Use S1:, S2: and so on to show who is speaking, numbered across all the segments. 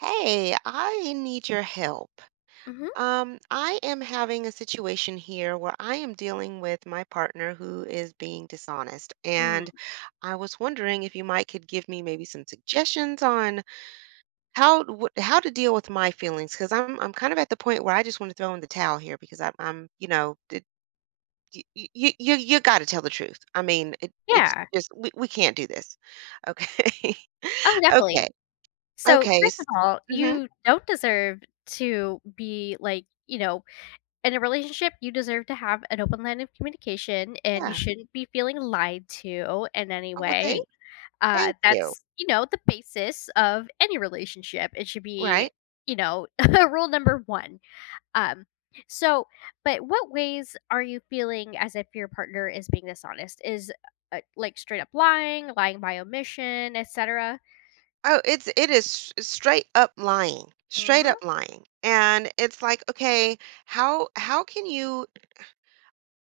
S1: Hey, I need your help.
S2: Mhm.
S1: I am having a situation here where I am dealing with my partner who is being dishonest, and
S2: Mm.
S1: I was wondering if you might could give me maybe some suggestions on how to deal with my feelings because I'm kind of at the point where I just want to throw in the towel here because I'm you know it, you, got to tell the truth. I mean, it's
S2: Yeah.
S1: just we can't do this. Okay.
S2: Oh,
S1: Okay.
S2: definitely. So,
S1: Okay.
S2: first of all,
S1: Mm-hmm.
S2: you don't deserve to be like, in a relationship, you deserve to have an open line of communication and you
S1: Yeah.
S2: shouldn't be feeling lied to in any
S1: Oh, well,
S2: way.
S1: thanks. Thank you.
S2: That's, the basis of any relationship. It should be,
S1: Right.
S2: you know, rule number one. Um, so, but what ways are you feeling as if your partner is being dishonest? Is like straight up lying, lying by omission, etc.
S1: Oh, it's it is s straight
S2: Mhm.
S1: up lying, and it's like, okay, how can you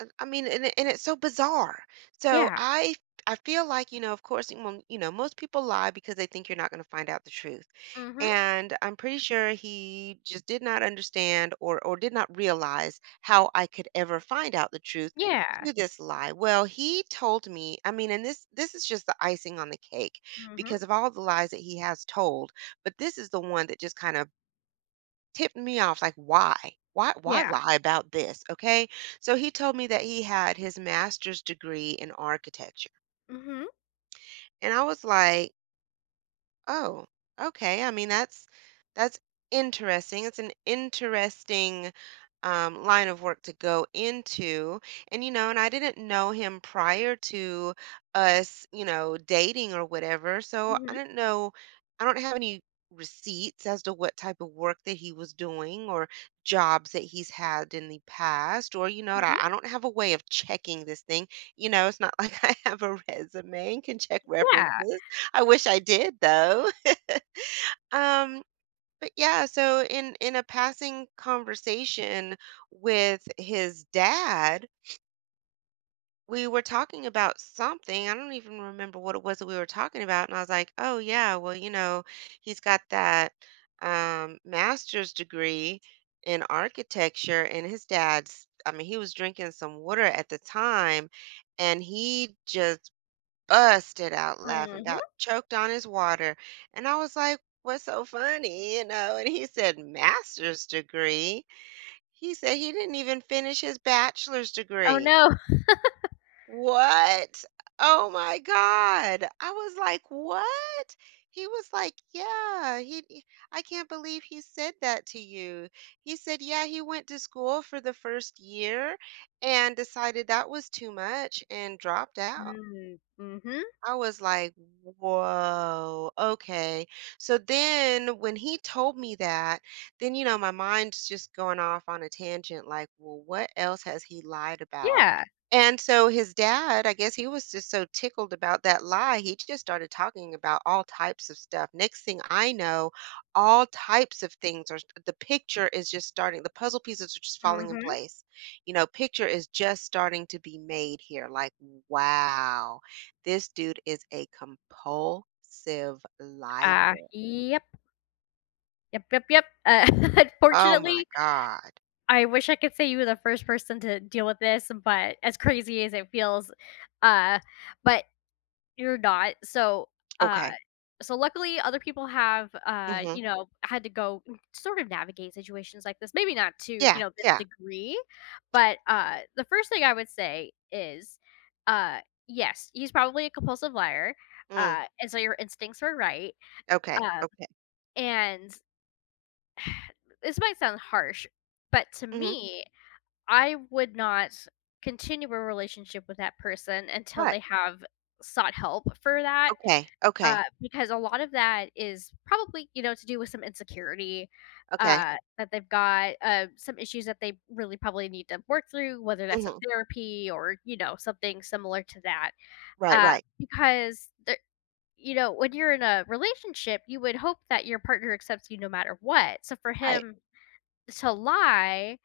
S1: I mean, and it's so bizarre. So
S2: Yeah.
S1: I I feel like, you know, of course, most people lie because they think you're not going to find out the truth.
S2: Mhm.
S1: And I'm pretty sure he just did not understand or did not realize how I could ever find out the truth
S2: Yeah.
S1: to this lie. Well, he told me, I mean, and this is just the icing on the cake
S2: Mhm.
S1: because of all the lies that he has told, but this is the one that just kind of tipped me off like why
S2: Yeah.
S1: lie about this. Okay, so he told me that he had his master's degree in architecture,
S2: Mhm.
S1: and I was like, oh, okay, I mean, that's interesting. It's an interesting line of work to go into. And, you know, and I didn't know him prior to us, you know, dating or whatever. So I
S2: Mhm.
S1: don't know. I don't have any receipts as to what type of work that he was doing or jobs that he's had in the past. Or, you know,
S2: Mhm.
S1: I don't have a way of checking this thing. You know, it's not like I have a resume and can check
S2: Yeah.
S1: references. I wish I did, though. Um, but yeah, so in a passing conversation with his dad, we were talking about something. I don't even remember what it was that we were talking about. And I was like, "Oh yeah, well, you know, he's got that master's degree in architecture." And his dad's, I mean, he was drinking some water at the time and he just busted out laughing,
S2: Mhm.
S1: about choked on his water. And I was like, "What's so funny?" You know, and he said, "Master's degree." He said he didn't even finish his bachelor's
S2: Oh
S1: degree.
S2: no.
S1: What? Oh my God. I was like, "What?" He was like, "Yeah, he I can't believe he said that to you. He said, "Yeah, he went to school for the first year and decided that was too much and dropped out."
S2: Mm, mhm.
S1: I was like, whoa, okay. So then when he told me that, then, you know, my mind's just going off on a tangent like, well, what else has he lied about?
S2: Yeah.
S1: And so his dad, I guess he was just so tickled about that lie. He just started talking about all types of stuff. Next thing I know, all types of things are, the picture is just starting, the puzzle pieces are just falling in
S2: Mhm.
S1: place. You know, picture is just starting to be made here. Like, wow. This dude is a compulsive liar.
S2: Yep. Yep. Yep. Yep.
S1: Oh my
S2: Unfortunately,
S1: god.
S2: I wish I could say you were the first person to deal with this, but as crazy as it feels, uh, but you're not. So, uh
S1: Okay.
S2: luckily other people have
S1: Mhm.
S2: had to go sort of navigate situations like this. Maybe not to,
S1: Yeah,
S2: this
S1: yeah.
S2: degree, but the first thing I would say is uh yes, he's probably a compulsive liar.
S1: Mm,
S2: And so your instincts were right.
S1: okay,
S2: Um
S1: okay.
S2: and this might sound harsh, but to
S1: Mhm.
S2: me, I would not continue a relationship with that person until
S1: Right.
S2: they have sought help for that,
S1: Okay, okay,
S2: because a lot of that is probably, to do with some insecurity,
S1: okay.
S2: that they've got, some issues that they really probably need to work through, whether that's in
S1: Mhm.
S2: therapy or, something similar to that.
S1: Right,
S2: Uh,
S1: right.
S2: because when you're in a relationship, you would hope that your partner accepts you no matter what. So for
S1: Right.
S2: him to lie,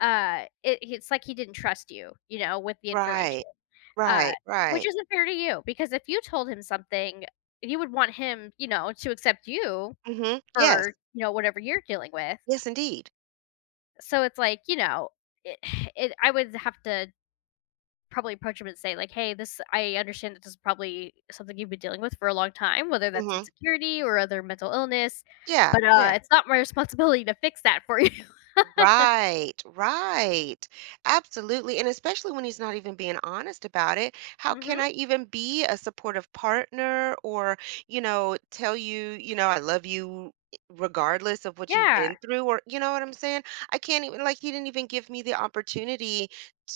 S2: it's like he didn't trust you, with the
S1: Right.
S2: information. Uh,
S1: Right,
S2: which
S1: right.
S2: isn't fair to you, because if you told him something, you would want him, to accept you
S1: Mhm. Yes.
S2: for, whatever you're dealing with.
S1: Yes, indeed.
S2: So it's like, it, it I would have to probably approach him and say like, "Hey, this I understand that this is probably something you've been dealing with for a long time, whether that's
S1: Mhm.
S2: insecurity or other mental illness,
S1: Yeah,
S2: but
S1: yeah.
S2: it's not my responsibility to fix that for you."
S1: Right, right. Absolutely. And especially when he's not even being honest about it, how can
S2: Mhm.
S1: I even be a supportive partner or, tell you, you know, I love you regardless of what you've
S2: Yeah.
S1: been through or you know what I'm saying? I can't even, like, he didn't even give me the opportunity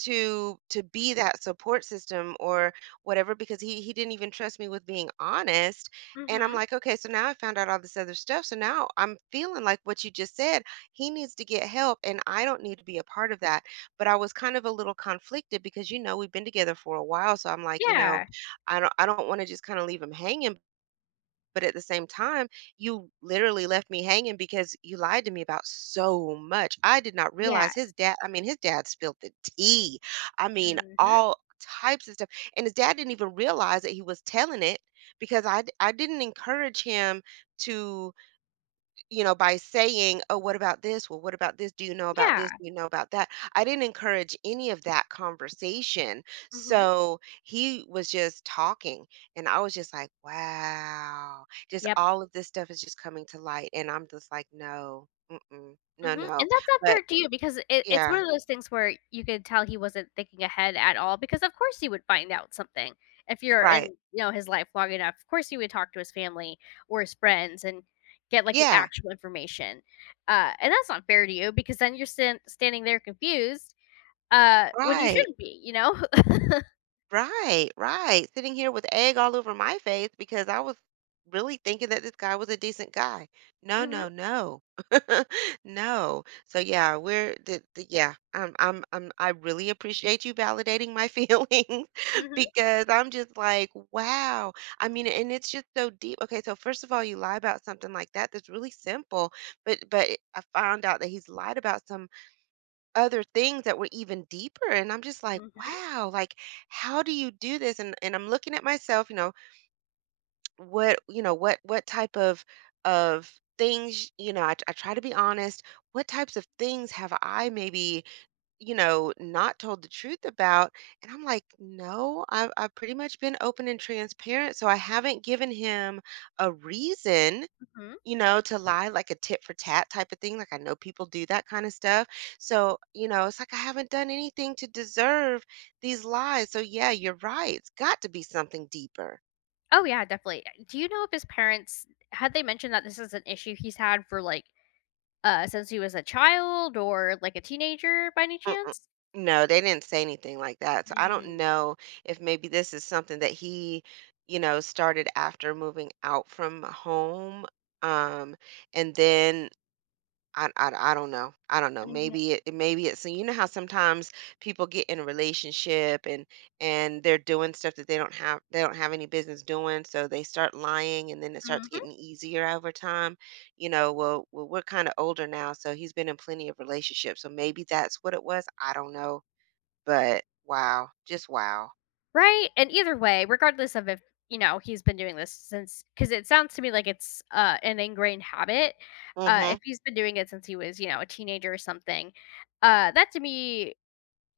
S1: to be that support system or whatever because he didn't even trust me with being honest. And I'm
S2: Mhm.
S1: like, okay, so now I found out all this other stuff. So now I'm feeling like what you just said. He needs to get help and I don't need to be a part of that. But I was kind of a little conflicted because, you know, we've been together for a while, so I'm like, you know,
S2: Yeah.
S1: I don't I don't want to just kind of leave him hanging, but at the same time, you literally left me hanging because you lied to me about so much. I did not realize, his
S2: Yes.
S1: dad, I mean, his dad spilled the tea. I mean,
S2: Mhm.
S1: all types of stuff. And his dad didn't even realize that he was telling it because I didn't encourage him to, by saying, "Oh, what about this? Well, what about this? Do you know about this?
S2: Yeah.
S1: Do you know about that?" I didn't encourage any of that conversation.
S2: Mhm.
S1: So he was just talking. And I was just like, wow, just
S2: Yep.
S1: all of this stuff is just coming to light. And I'm just like, no, mm-mm, no,
S2: Mhm,
S1: no.
S2: and that's not
S1: But
S2: fair to you because it's one
S1: yeah,
S2: of those things where you could tell he wasn't thinking ahead at all because of course he would find out something. If you're in,
S1: right.
S2: you know, his life long enough, of course he would talk to his family or his friends and get, like, the
S1: Yeah,
S2: actual information. And that's not fair to you because then you're standing there confused, when you
S1: right.
S2: shouldn't be, you know?
S1: Right, right. Sitting here with egg all over my face because I was really thinking that this guy was a decent guy. No,
S2: Mhm,
S1: no, no. No. So yeah, we're the yeah, I'm I really appreciate you validating my feelings
S2: mhm,
S1: because I'm just like, wow. I mean, and it's just so deep. Okay, so first of all, you lie about something like that that's really simple, but I found out that he's lied about some other things that were even deeper, and I'm just like,
S2: mhm,
S1: wow. Like, how do you do this? And I'm looking at myself, you know, what type of things, you know, I try to be honest. What types of things have I maybe, you know, not told the truth about? And I'm like, no, I've pretty much been open and transparent, so I haven't given him a reason,
S2: mhm.
S1: you know, to lie, like a tit for tat type of thing. Like, I know people do that kind of stuff. So, you know, it's like, I haven't done anything to deserve these lies. So, yeah, you're right. It's got to be something deeper.
S2: Oh, yeah, definitely. Do you know if his parents had they mentioned that this is an issue he's had for, like, since he was a child or, like, a teenager by any
S1: Mm-mm.
S2: chance?
S1: No, they didn't say anything like that. So I don't
S2: Mm,
S1: know if maybe this is something that he, you know, started after moving out from home. Um, and then I don't know. I don't know.
S2: mhm,
S1: Maybe it's, so you know how sometimes people get in a relationship and they're doing stuff that they don't have any business doing, so they start lying and then it starts
S2: mhm.
S1: getting easier over time. You know, well, we're kind of older now, so he's been in plenty of relationships. So maybe that's what it was. I don't know. But wow, just wow.
S2: Right? And either way, regardless of if, he's been doing this, since, because it sounds to me like it's an ingrained habit.
S1: Mhm.
S2: If he's been doing it since he was, a teenager or something, that to me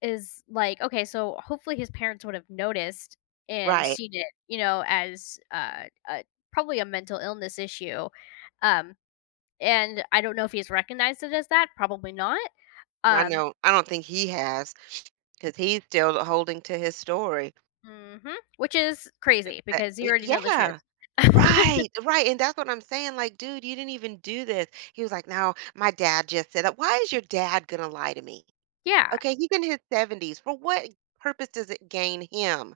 S2: is like, okay, so hopefully his parents would have noticed and
S1: Right.
S2: seen it, asuh, probably a mental illness issue. Um, and I don't know if he's recognized it as that, probably not.
S1: I
S2: Um
S1: know. I don't think he has, cuz he's still holding to his story.
S2: mhm, which is crazy because you already know the
S1: Yeah.
S2: truth.
S1: Right, right, and that's what I'm saying, like, "Dude, you didn't even do this." He was like, "No, my dad just said that." Why is your dad gonna lie to me?
S2: Yeah,
S1: Okay, he's in his 70s. For what purpose does it gain him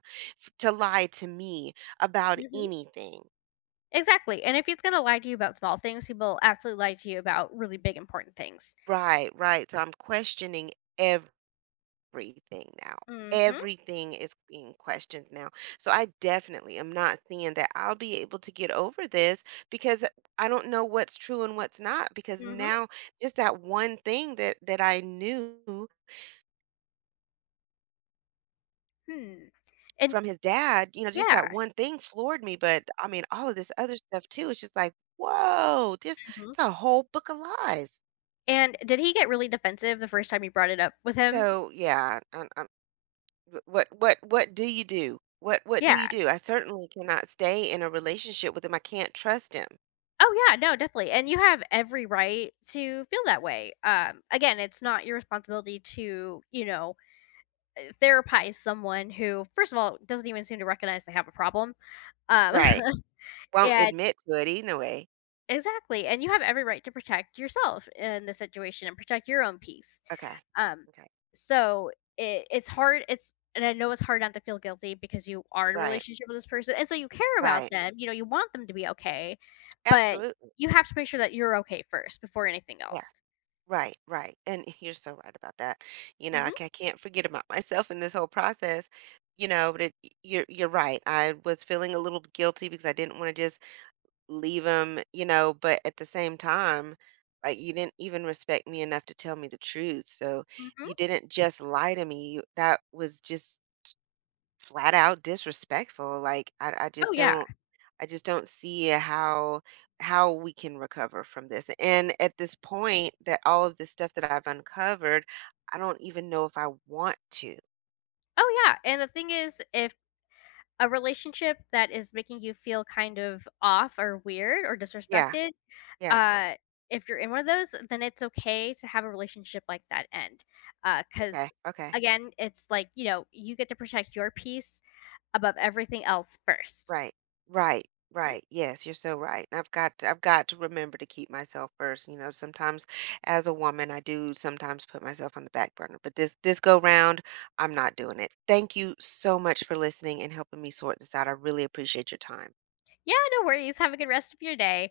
S1: to lie to me about
S2: mhm,
S1: anything?
S2: exactly, and if he's gonna lie to you about small things, he will absolutely lie to you about really big important things.
S1: Right, right, so I'm questioning everything now.
S2: Mhm,
S1: Everything is being questioned now. So I definitely am not seeing that I'll be able to get over this because I don't know what's true and what's not, because
S2: mhm,
S1: now just that one thing that I knew
S2: hmm, and
S1: from his dad, you know, just
S2: yeah,
S1: that one thing floored me, but I mean all of this other stuff too. It's just like, whoa, this,
S2: mhm,
S1: it's a whole book of lies.
S2: and did he get really defensive the first time you brought it up with him?
S1: So yeah, I, Wh what do you do? What do you
S2: Yeah.
S1: do? I certainly cannot stay in a relationship with him, I can't trust him.
S2: Oh, yeah, no, definitely, and you have every right to feel that way. Again, it's not your responsibility to, you know, therapize someone who, first of all, doesn't even seem to recognize they have a problem. Um,
S1: Right. Won't
S2: and
S1: admit to it anyway.
S2: exactly, and you have every right to protect yourself in the situation and protect your own peace.
S1: Okay.
S2: Um,
S1: Okay.
S2: so it's hard. It's and I know it's hard not to feel guilty because you are in a
S1: Right.
S2: relationship with this person, and so you care about
S1: Right.
S2: them. You know, you want them to be okay, but
S1: Absolutely.
S2: you have to make sure that you're okay first before anything
S1: Yeah.
S2: else.
S1: Right, right, and you're so right about that. You know,
S2: Hmm.
S1: I can't forget about myself in this whole process, you know, but it y you're right. I was feeling a little guilty because I didn't wanna just leave him, you know, but at the same time, like, you didn't even respect me enough to tell me the truth. So
S2: Hmm.
S1: you didn't just lie to me. That was just flat out disrespectful. Like, I
S2: Oh
S1: just
S2: yeah.
S1: don't, I just don't see how we can recover from this. And at this point, that all of this stuff that I've uncovered, I don't even know if I want to.
S2: Oh yeah. And the thing is, if a relationship that is making you feel kind of off or weird or
S1: Yeah.
S2: disrespected,
S1: Yeah.
S2: Uh, if you're in one of those, then it's okay to have a relationship like that end,
S1: Okay.
S2: because
S1: Okay.
S2: again, it's like, you know, you get to protect your peace above everything else first.
S1: Right. Right.
S2: Mhm.
S1: Right. Yes, you're so right. I've got to remember to keep myself first. You know, sometimes as a woman, I do sometimes put myself on the back burner, but this go round, I'm not doing it. Thank you so much for listening and helping me sort this out. I really appreciate your time.
S2: Yeah, no worries. Have a good rest of your day.